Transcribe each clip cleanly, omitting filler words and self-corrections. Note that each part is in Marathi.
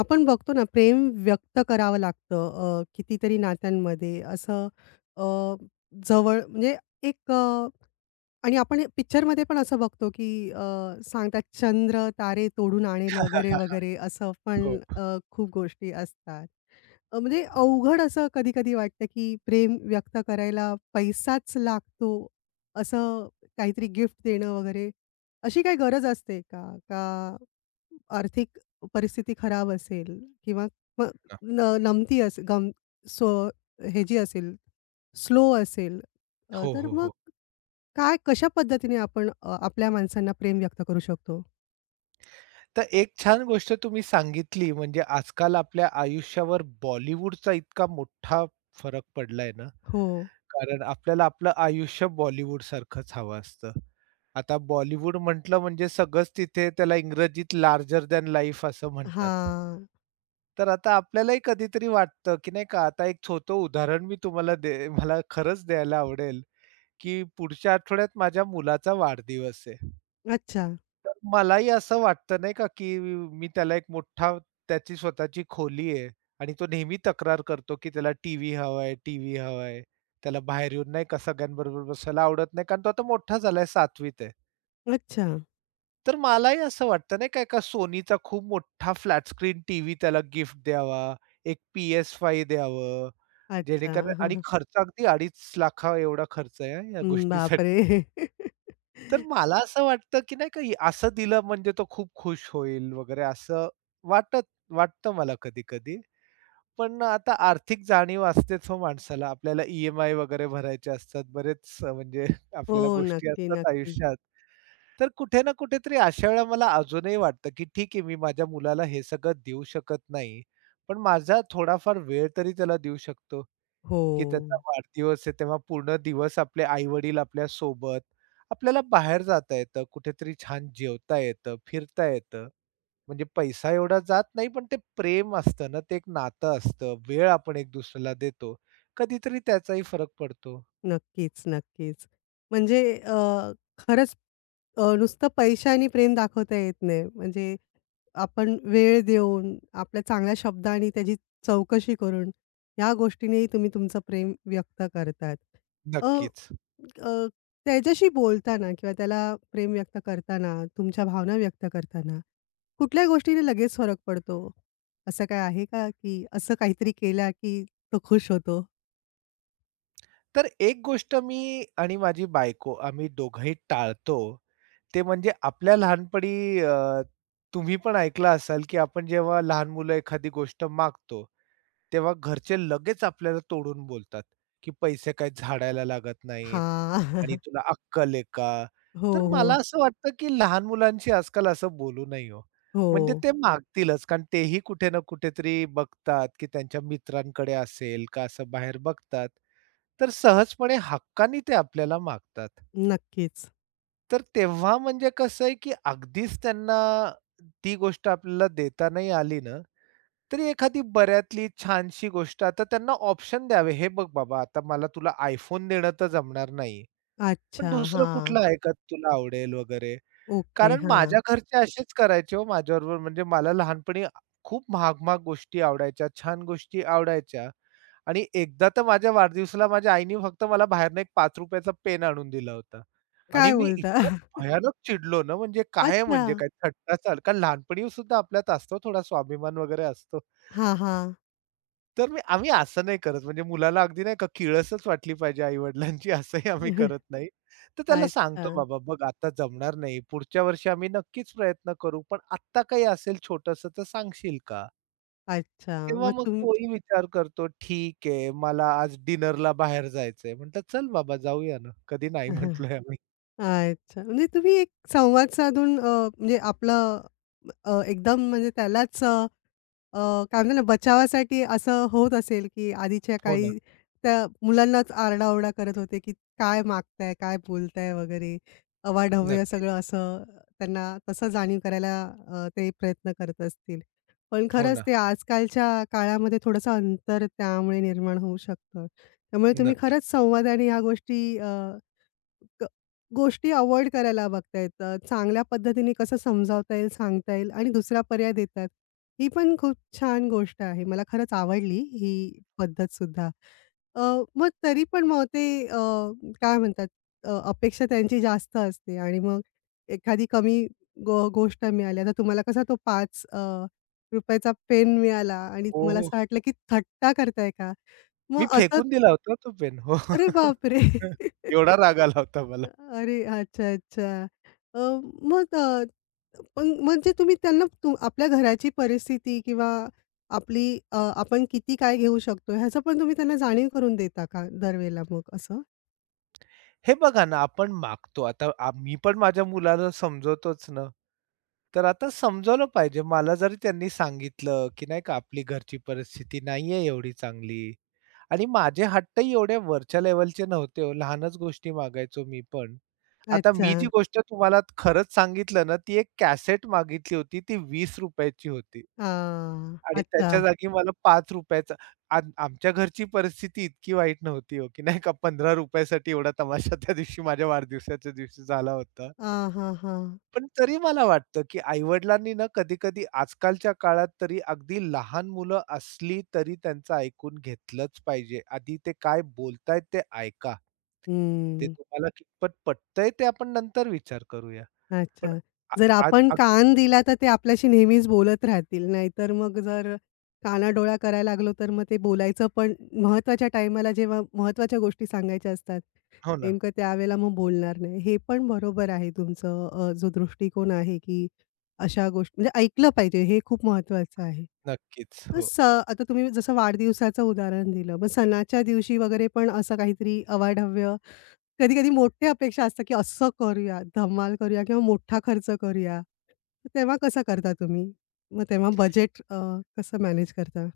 आपण बघतो ना, प्रेम व्यक्त करावं लागतं. कितीतरी नात्यांमध्ये असं अ, जवळ म्हणजे एक. आणि आपण पिक्चरमध्ये पण असं बघतो की सांगतात चंद्र तारे तोडून आणेल वगैरे वगैरे. असं पण हो खूप गोष्टी असतात. म्हणजे अवघड असं कधी-कधी वाटतं की प्रेम व्यक्त करायला पैसाच लागतो, असं काहीतरी गिफ्ट देणं वगैरे, अशी काही गरज असते का? का आर्थिक परिस्थिती खराब असेल किंवा मग ना. न नमती असेल गम सो हे जी असेल, स्लो असेल. हो, तर हो, मग हो. काय कशा पद्धतीने आपण आपल्या माणसांना प्रेम व्यक्त करू शकतो? तर एक छान गोष्ट तुम्ही सांगितली म्हणजे आजकाल आपल्या आयुष्यावर बॉलिवूडचा इतका मोठा फरक पडलाय ना, हो. कारण आपल्याला आपलं आयुष्य बॉलिवूडसारखंच हवं असतं. आता बॉलिवूड म्हटलं म्हणजे सगळंच तिथे त्याला इंग्रजीत लार्जर दॅन लाईफ असं म्हणतात. हां. तर आता आपल्यालाही कधीतरी वाटतं, की नाही का आता एक छोटं उदाहरण मी तुम्हाला दे मला खरंच द्यायला आवडेल, की पुढच्या आठवड्यात माझ्या मुलाचा वाढदिवस आहे. अच्छा, तर मलाही असं वाटतं नाही का, की मी त्याला एक मोठा त्याची स्वतःची खोली आहे आणि तो नेहमी तक्रार करतो, की त्याला टीव्ही हवाय, टीव्ही हवाय. त्याला बाहेर येऊन नाही का सगळ्यांबरोबर बसायला आवडत नाही, कारण तो आता मोठा झालाय 7वीत आहे. अच्छा, तर मलाही असं वाटतं नाही का एका Sonyचा खूप मोठा फ्लॅट स्क्रीन टीव्ही त्याला गिफ्ट द्यावा, एक PS5 द्यावं, अच्छा. जेणेकरून हां, आणि हां. खर्च अगदी 2.5 लाख एवढा खर्च आहे हां, या हं, गोष्टीसाठी. बापरे! तर मला असं वाटतं, की नाही का असं दिलं म्हणजे तो खूप खुश होईल वगैरे असं वाटत वाटतं मला कधी-कधी. पण आता आर्थिक जाणीव असतेच हो माणसाला. आपल्याला ई-एम-आय वगैरे भरायचे असतात. बरेच म्हणजे हो, आपल्याला गोष्टी नक्की, असतात नक्की. आयुष्यात. तर कुठे ना कुठेतरी अशा वेळेला मला अजूनही वाटतं, की ठीक आहे मी माझ्या मुलाला हे सगळं देऊ शकत नाही. पण माझा थोडाफार वेळ तरी त्याला देऊ शकतो, हो. की त्याचा वाढदिवस आहे तेव्हा पूर्ण दिवस आपले आई-वडील आपल्या सोबत. आपल्याला बाहेर जाता येतं, कुठेतरी छान जेवता येतं, फिरता येतं. म्हणजे पैसा एवढा जात नाही, पण ते प्रेम असतं ना, ते एक नातं असतं. वेळ आपण एक दुसऱ्याला देतो. कधीतरी त्याचाही फरक पडतो. नक्कीच, नक्कीच. म्हणजे खरंच. नुसतं पैशाने प्रेम दाखवता येत नाही. म्हणजे आपण वेळ देऊन, आपल्या चांगल्या शब्दांनी त्याची चौकशी करून, ह्या गोष्टीनेही तुम्ही तुमचं प्रेम व्यक्त करतात. अ, नक्कीच. अ, त्याच्याशी बोलताना किंवा त्याला प्रेम व्यक्त करताना, तुमच्या भावना व्यक्त करताना, कुठल्या गोष्टीने लगेच फरक पडतो? असं काय आहे का, की असं काहीतरी केलं, की तो खुश होतो? तर एक गोष्ट मी आणि माझी बायको आम्ही दोघंही टाळतो, ते म्हणजे आपल्या लहानपणी तुम्ही पण ऐकलं असाल, की आपण जेव्हा लहान मुलं एखादी गोष्ट मागतो, तेव्हा घरचे लगेच आपल्याला तोडून बोलतात, की पैसे काय झाडायला लागत नाहीत आणि हां. तुला अक्कल आहे का? हो, तर मला हो. असं वाटतं, की लहान मुलांशी आजकाल असं बोलू नये हो. हो. म्हणजे ते मागतीलच कारण तेही कुठे ना कुठेतरी बघतात, की त्यांच्या मित्रांकडे असेल का असं बाहेर बघतात. तर सहजपणे हक्कानी ते आपल्याला मागतात. नक्कीच. तर तेव्हा म्हणजे कसं आहे, की अगदीच त्यांना ती गोष्ट आपल्याला देता नाही आली ना, तरी एखादी बऱ्यातली छानशी गोष्ट आता त्यांना ऑप्शन द्यावे, "हे बघ बाबा, आता मला तुला iPhone देणं तर जमणार नाही, पण अच्छा. दुसरं हां. कुठलं आहे का तुला आवडेल?" वगैरे. ओके. कारण हां. माझ्या घरचे असेच करायचे हो माझ्याबरोबर. म्हणजे मला लहानपणी खूप महाग-महाग गोष्टी आवडायच्या, छान गोष्टी आवडायच्या. आणि एकदा तर माझ्या वाढदिवसाला माझ्या आईनी फक्त मला बाहेरनं एक ₹5 चा पेन आणून दिला होता. आणि काय मी बोलता? इतकं भयानक चिडलो ना, म्हणजे काय अच्छा. म्हणजे काय थट्टा चाल कारण लहानपणी सुद्धा आपल्यात असतो थोडा स्वाभिमान वगैरे असतो. हां, हां. तर मी आम्ही असं नाही करत म्हणजे मुलाला अगदी नाही का किळसच वाटली पाहिजे आई-वडिलांची असंही आम्ही करत नाही. तर त्याला अच्छा, सांगतो, "बाबा बघ आता जमणार नाही. पुढच्या वर्षी आम्ही नक्कीच प्रयत्न करू. पण आत्ता काही असेल छोटंसं तर सांगशील का?" अच्छा. तेव्हा मग मग तुम्ही तोही विचार करतो, "ठीक आहे, मला आज डिनरला बाहेर जायचंय." म्हटलं, "चल बाबा जाऊया ना, कधी हां, नाही म्हटलोय आम्ही." अच्छा. म्हणजे तुम्ही एक संवाद साधून म्हणजे आपलं एकदम म्हणजे त्यालाच अ अ, काय म्हणतो ना, बचावासाठी असं होत असेल, की आधीच्या हो ना. काळी त्या मुलांनाच आरडाओरडा करत होते, की काय मागताय, काय बोलताय वगैरे. अवाढव्य नक्की. सगळं असं त्यांना तसं जाणीव करायला ते प्रयत्न करत असतील. पण हो खरंच ना. ते आजकालच्या काळामध्ये थोडंसं अंतर त्यामुळे निर्माण होऊ शकतं. त्यामुळे तुम्ही नक्की. खरंच संवादाने ह्या गोष्टी ग गोष्टी अव्हॉइड करायला बघता येतात. चांगल्या पद्धतीने कसं समजावता येईल, सांगता येईल आणि दुसरा पर्याय देतात. ही पण खूप छान गोष्ट आहे. मला खरंच आवडली ही पद्धतसुद्धा. अ, मग तरी पण मग ते काय म्हणतात, अपेक्षा त्यांची जास्त असते आणि मग एखादी कमी गोष्ट मिळाली. आता तुम्हाला कसा तो 5 रुपयाचा पेन मिळाला आणि हो, तुम्हाला हो. असं वाटलं की थट्टा करताय का? मग मी असंच फेकून दिला होता तो पेन. हो. अरे बापरे! एवढा राग आला होता मला. अरे! अच्छा, अच्छा. अ, मग पण म्हणजे तुम्ही त्यांना तू आपल्या घराची परिस्थिती किंवा आपली आपण किती काय घेऊ शकतो ह्याचं पण तुम्ही त्यांना जाणीव करून देता का दरवेळेला मग असं? हे बघा ना, आपण मागतो. आता मी पण माझ्या मुलाला समजवतोच ना, तर आता समजावलं पाहिजे. मला जरी त्यांनी सांगितलं, की नाही का आपली घरची परिस्थिती नाहीये एवढी चांगली आणि माझे हट्टही एवढ्या वरच्या लेव्हलचे नव्हते हो. लहानच गोष्टी मागायचो मी पण. आता अच्छा. मी जी गोष्ट तुम्हाला खरंच सांगितलं ना, ती एक कॅसेट मागितली होती. ती 20 ची होती. हां. आणि त्याच्या अच्छा. जागी मला ₹5 चा आमच्या घरची परिस्थिती इतकी वाईट नव्हती हो, की नाही का ₹15 साठी एवढा तमाशा त्या दिवशी माझ्या वाढदिवसाच्या दिवशी झाला होता. हां, हां, हां. पण तरी मला वाटतं, की आई-वडिलांनी ना कधी-कधी आजकालच्या काळात तरी अगदी लहान मुलं असली तरी त्यांचं ऐकून घेतलंच पाहिजे. आधी ते काय बोलतायत ते ऐका. ते हं. तुम्हाला कितपत पटतंय ते आपण नंतर विचार करूया. पण अच्छा. आ जर आद आपण आग कान दिला तर ते आपल्याशी नेहमीच बोलत राहतील. नाहीतर मग जर कानाडोळा करायला लागलो, तर मग ते बोलायचं पण महत्त्वाच्या टाईमाला जेव्हा महत्त्वाच्या गोष्टी सांगायच्या असतात, हो ना. नेमकं त्यावेळेला मग बोलणार नाही. हे पण बरोबर आहे तुमचं, जो दृष्टिकोन आहे, की अशा गोष्टी म्हणजे ऐकलं पाहिजे हे खूप महत्त्वाचं आहे. नक्कीच. अ, हो. स आता तुम्ही जसं वाढदिवसाचं उदाहरण दिलं. मग सणाच्या दिवशी वगैरे पण असं काहीतरी अवाढव्य कधी-कधी मोठ्या अपेक्षा असतात, की असं करूया, धमाल करूया किंवा मोठा खर्च करूया. तर तेव्हा कसा करता तुम्ही? मग तेव्हा बजेट कसं मॅनेज करता?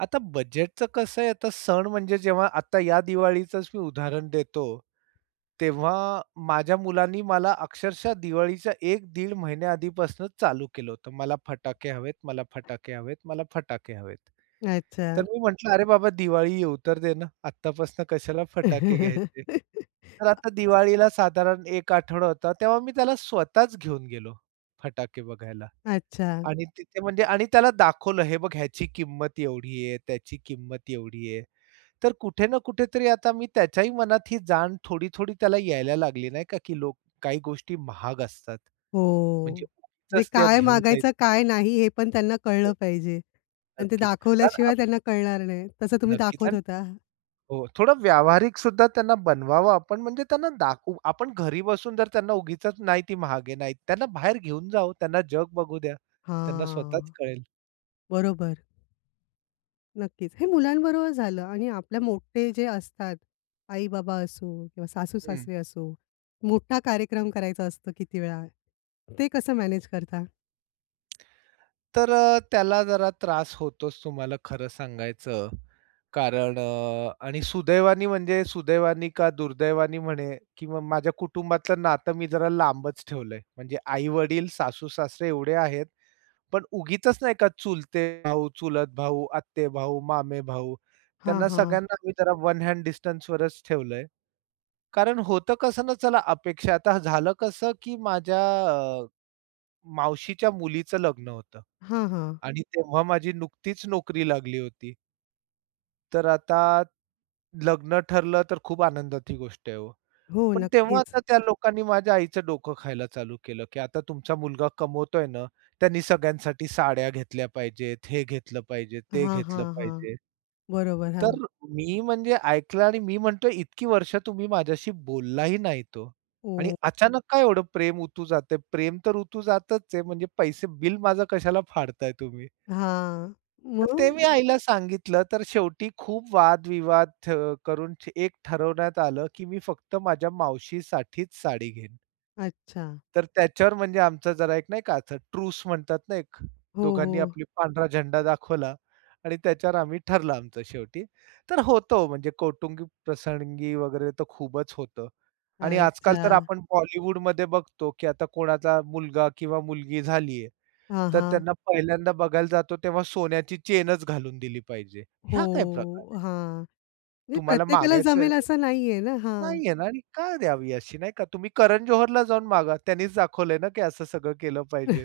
आता बजेटचं कसं आहे, आता सण म्हणजे जेव्हा आता या दिवाळीचंच मी उदाहरण देतो, तेव्हा माझ्या मुलांनी मला अक्षरशः दिवाळीच्या 1-1.5 महिन्याआधीपासूनच चालू केलं होतं. मला फटाके हवेत, मला फटाके हवेत, मला फटाके हवेत. अच्छा. तर मी म्हटलं, "अरे बाबा दिवाळी येऊ तर दे ना, आत्तापासून कशाला फटाके घ्यायचे?" तर आता दिवाळीला साधारण 1 आठवडा होता, तेव्हा मी त्याला स्वतःच घेऊन गेलो फटाके बघायला. अच्छा. आणि तिथे म्हणजे आणि त्याला दाखवलं, हे बघ ह्याची किंमत एवढी आहे, त्याची किंमत एवढी आहे. तर कुठे ना कुठेतरी आता मी त्याच्याही मनात ही जाण थोडी-थोडी त्याला यायला लागली नाही का, की लोक काही गोष्टी महाग असतात. म्हणजे हो. जे उगीचच त्या काय घेऊ मागायचं, नयेत. काय नाही हे पण त्यांना कळलं हो, पाहिजे आणि ते नक्कीच. कारण दाखवल्याशिवाय आप त्यांना कळणार नाही. तसं तुम्ही नक्कीच दाखवत आणि होता. हो, थोडं व्यावहारिक सुद्धा त्यांना बनवावं आपण म्हणजे त्यांना दाखवू. आपण घरी बसून जर त्यांना उगीचच नाही ती महाग नाही त्यांना बाहेर घेऊन जाऊ, त्यांना जग बघू द्या. त्यांना हां. स्वतःच कळेल. बरोबर. नक्कीच. हे मुलांबरोबर झालं. आणि आपल्या मोठे जे असतात, आई-बाबा असो किंवा सासू-सासरे असो, मोठा कार्यक्रम करायचा असतो किती वेळा. ते कसं मॅनेज करता? तर त्याला जरा त्रास होतोच तुम्हाला खरं सांगायचं. कारण आणि सुदैवाने म्हणजे सुदैवाने का दुर्दैवाने म्हणे, की मग माझ्या कुटुंबातलं नातं मी जरा लांबच ठेवलंय. म्हणजे आई-वडील, सासू-सासरे एवढे आहेत, पण उगीचच नाही का चुलते भाऊ, चुलत भाऊ, आत्ते-भाऊ, मामे-भाऊ हां, त्यांना हां. सगळ्यांना आम्ही जरा वन हँड डिस्टन्सवरच ठेवलंय. कारण होतं कसं ना, चला अपेक्षा आता झालं कसं, की माझ्या मावशीच्या मुलीचं लग्न होतं हां, हां. आणि तेव्हा माझी नुकतीच नोकरी लागली होती. तर आता लग्न ठरलं तर खूप आनंदाची गोष्ट आहे हो. हो, पण तेव्हा नक्कीच. आता त्या लोकांनी माझ्या आईचं डोकं खायला चालू केलं, की आता तुमचा मुलगा कमवतोय ना, त्यांनी सगळ्यांसाठी साड्या घेतल्या पाहिजेत, हे घेतलं पाहिजे, ते हां, घेतलं हां, हां. पाहिजे. बरोबर. तर हां. मी म्हणजे ऐकलं आणि मी म्हणतोय इतकी वर्ष तुम्ही माझ्याशी बोललाही नाही तो. ओ आणि अचानक काय एवढं प्रेम उतू जाते प्रेम तर उतू जातच आहे म्हणजे पैसे बिल माझं कशाला फाडताय तुम्ही? हां. तर ते मग? मी आईला सांगितलं. तर शेवटी खूप वादविवाद एक ठरवण्यात आलं, की मी फक्त माझ्या मावशीसाठीच साडी घेईन. अच्छा. तर त्याच्यावर म्हणजे आमचा जरा एक नाही का असं ट्रूस म्हणतात ना एक, हो, दोघांनी हो. आपली पांढरा झेंडा दाखवला आणि त्याच्यावर आम्ही ठरलं आमचं शेवटी. तर होतं हो म्हणजे कौटुंबिक प्रसंगी वगैरे तर खूपच होतं. आणि आजकाल अच्छा. तर आपण बॉलिवूडमध्ये बघतो, की आता कोणाचा मुलगा किंवा मुलगी झालीये, हां, तर हां. त्यांना पहिल्यांदा बघायला जातो तेव्हा सोन्याची चेनच घालून दिली पाहिजे. हो. हा काय प्रकार आहे? हां. म्हणजे तुम्हाला प्रत्येकाला मागायचं जमेल असं नाहीये ना. हां. नाहीये ना आणि का द्यावी अशी नाही का? तुम्ही करण जोहरला जाऊन मागा. त्यांनीच दाखवलंय ना, की असं सगळं केलं पाहिजे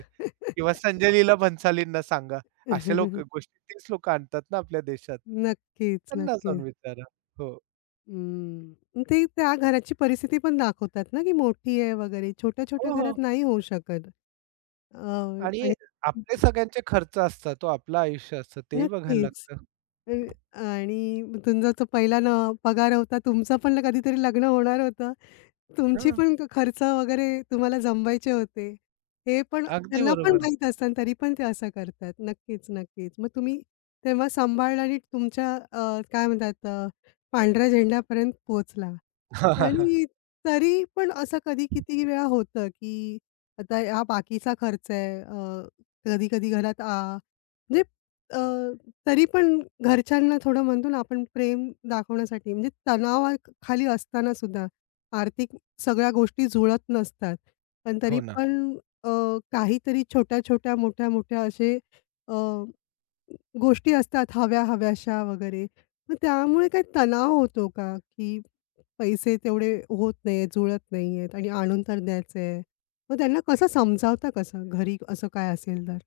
किंवा संजय लीला भन्सालींना सांगा. अशा लोक गोष्टी तीच लोकं आणतात ना आपल्या देशात. नक्कीच, त्यांना जाऊन नक्कीच. विचारा. हो. हम्म. ते त्या घराची परिस्थिती पण दाखवतात ना, की मोठी आहे वगैरे. छोट्या-छोट्या हो, हो. घरात नाही होऊ शकत. अ, आणि आणि आपले सगळ्यांचे खर्च असतात तो आपलं आयुष्य असतं तेही बघायला नक्कीच. लागतं. अ, आणि तुमचा जो पहिला पगार होता, तुमचं पण कधीतरी लग्न होणार होतं. तुमची हां, पण खर्च वगैरे तुम्हाला जमवायचे होते. हे पण अगदी त्यांना पण बरोबर. माहीत असतं तरी पण ते असं करतात. नक्कीच, नक्कीच. मग तुम्ही तेव्हा सांभाळलं आणि तुमच्या काय म्हणतात, पांढऱ्या झेंड्यापर्यंत पोहोचला. आणि तरी पण असं कधी किती वेळा होतं, की आता हा बाकीचा खर्च आहे. कधी-कधी घरात म्हणजे, अ, तरी पण घरच्यांना थोडं म्हणतो ना आपण प्रेम दाखवण्यासाठी म्हणजे तणावाखाली असताना सुद्धा आर्थिक सगळ्या गोष्टी जुळत नसतात. पण हो तरी ना. पण अ, काहीतरी छोट्या-छोट्या, मोठ्या-मोठ्या असे गोष्टी असतात हव्या-हव्याशा वगैरे. मग त्यामुळे काही तणाव होतो का? की पैसे तेवढे होत नाहीयेत, जुळत नाहीयेत आणि आणून तर द्यायचे आहे. मग त्यांना कसं समजावता कसं? घरी असं काय असेल तर?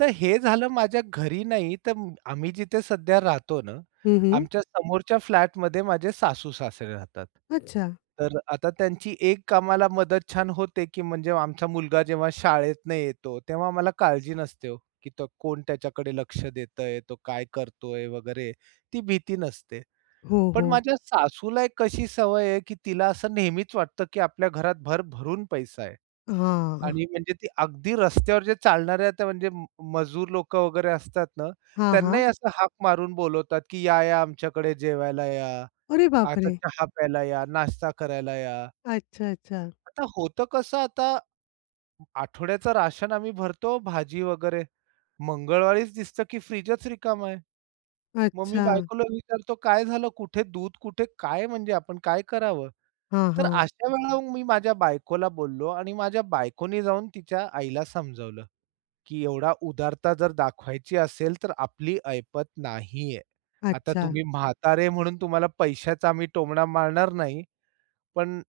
तर हे झालं माझ्या घरी नाही, तर आम्ही जिथे सध्या राहतो ना, हं, हं. आमच्या समोरच्या फ्लॅटमध्ये माझे सासू-सासरे राहतात. अच्छा. तर आता त्यांची एक कामाला मदत छान होते, की म्हणजे आमचा मुलगा जेव्हा शाळेतनं येतो, तेव्हा मला काळजी नसते हो, की तो कोण त्याच्याकडे लक्ष देतंय, तो काय करतोय वगैरे, ती भीती नसते. हो, पण हो. माझ्या सासूला एक कशी सवय आहे, की तिला असं नेहमीच वाटतं, की आपल्या घरात भरभरून पैसा आहे. हां, हां. आणि म्हणजे ती अगदी रस्त्यावर जे चालणाऱ्या त्या म्हणजे मजूर लोकं वगैरे असतात ना, हां, त्यांनाही हां. असं हाक मारून बोलवतात, की "या-या आमच्याकडे जेवायला या, अरे आता बापरे! चहा प्यायला या, नाश्ता करायला या." अच्छा, अच्छा. आता होतं कसं आता आठवड्याचं राशन आम्ही भरतो, भाजी वगैरे. मंगळवारीच दिसतं, की फ्रिजच रिकामा आहे. मग मी अच्छा. बायकोला विचारतो, "काय झालं? कुठे दूध? कुठे काय म्हणजे आपण काय करावं?" हां, तर हां. अशा वेळेला मी माझ्या बायकोला बोललो आणि माझ्या बायकोनी जाऊन तिच्या आईला समजावलं. की एवढा उदारता जर दाखवायची असेल, तर आपली ऐपत नाहीये. आता अच्छा. तुम्ही म्हातारे म्हणून तुम्हाला पैशाचा आम्ही टोमणा मारणार नाही. पण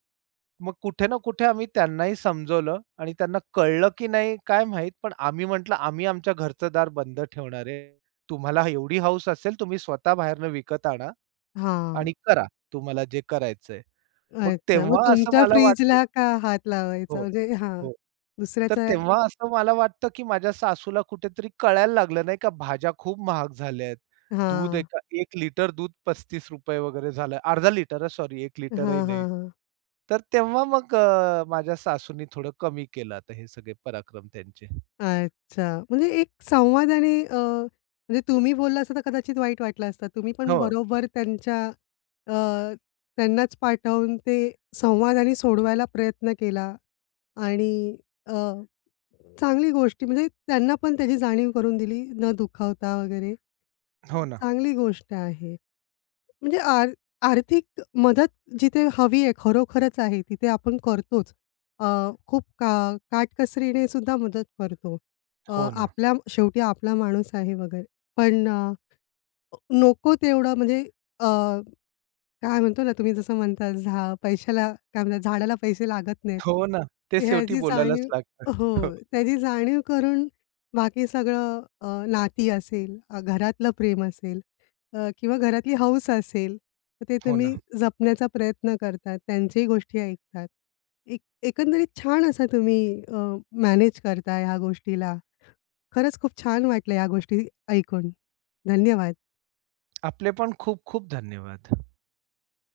मग कुठे ना कुठे आम्ही त्यांनाही समजवलं आणि त्यांना कळलं की नाही काय माहीत, पण आम्ही म्हटलं, "आम्ही आमच्या घरचं दार बंद ठेवणार आहे. तुम्हाला एवढी हौस असेल, तुम्ही स्वतः बाहेरनं विकत आणा आणि हां. करा तुम्हाला जे करायचंय." मग अच्छा. मग तेव्हा असं तुमच्या मला वाटलं फ्रिजला का हात लावायचा? हो, म्हणजे हां. हो. तर दुसऱ्याच्या तेव्हा असं मला वाटतं, की माझ्या सासूला कुठेतरी कळायला लागलं नाही का भाज्या खूप महाग झाल्या आहेत. दूध हां. एका 1 लिटर दूध ₹35 वगैरे झालं. अर्धा लिटर हां, सॉरी 1 हां, लिटरही हां, नाही. हां. तर तेव्हा मग माझ्या सासूनी थोडं कमी केलं आता हे सगळे पराक्रम त्यांचे. अच्छा. म्हणजे एक संवाद आणि, म्हणजे तुम्ही बोलला असता तर कदाचित वाईट वाटलं असतं. तुम्ही पण हो, बरोबर त्यांच्या अ, त्यांनाच पाठवून ते संवाद आणि सोडवायला प्रयत्न केला आणि अ, चांगली गोष्ट म्हणजे त्यांना पण त्याची जाणीव करून दिली न दुखावता वगैरे. हो ना, चांगली गोष्ट आहे. म्हणजे आर्थिक मदत जिथे हवी आहे, खरोखरच आहे, तिथे आपण करतोच. अ, खूप काटकसरीने सुद्धा मदत करतो. अ, हो ना, आपला शेवटी आपला माणूस आहे वगैरे. पण नको तेवढं म्हणजे काय म्हणतो ना, तुम्ही जसं म्हणता पैशाला काय म्हणतात, झाडाला पैसे लागत नाहीत. हो ना. ते शेवटी ह्याची बोलायलाच जाणीव लागतं. हो, हो, त्याची जाणीव करून बाकी सगळं, नाती असेल, घरातलं प्रेम असेल किंवा घरातली हौस असेल, तर ते हो तुम्ही ना. जपण्याचा प्रयत्न करतात. त्यांच्याही गोष्टी ऐकतात. एक एकंदरीत छान असा तुम्ही मॅनेज करता ह्या गोष्टीला. खरंच खूप छान वाटलं ह्या गोष्टी ऐकून. धन्यवाद. आपले पण खूप खूप धन्यवाद.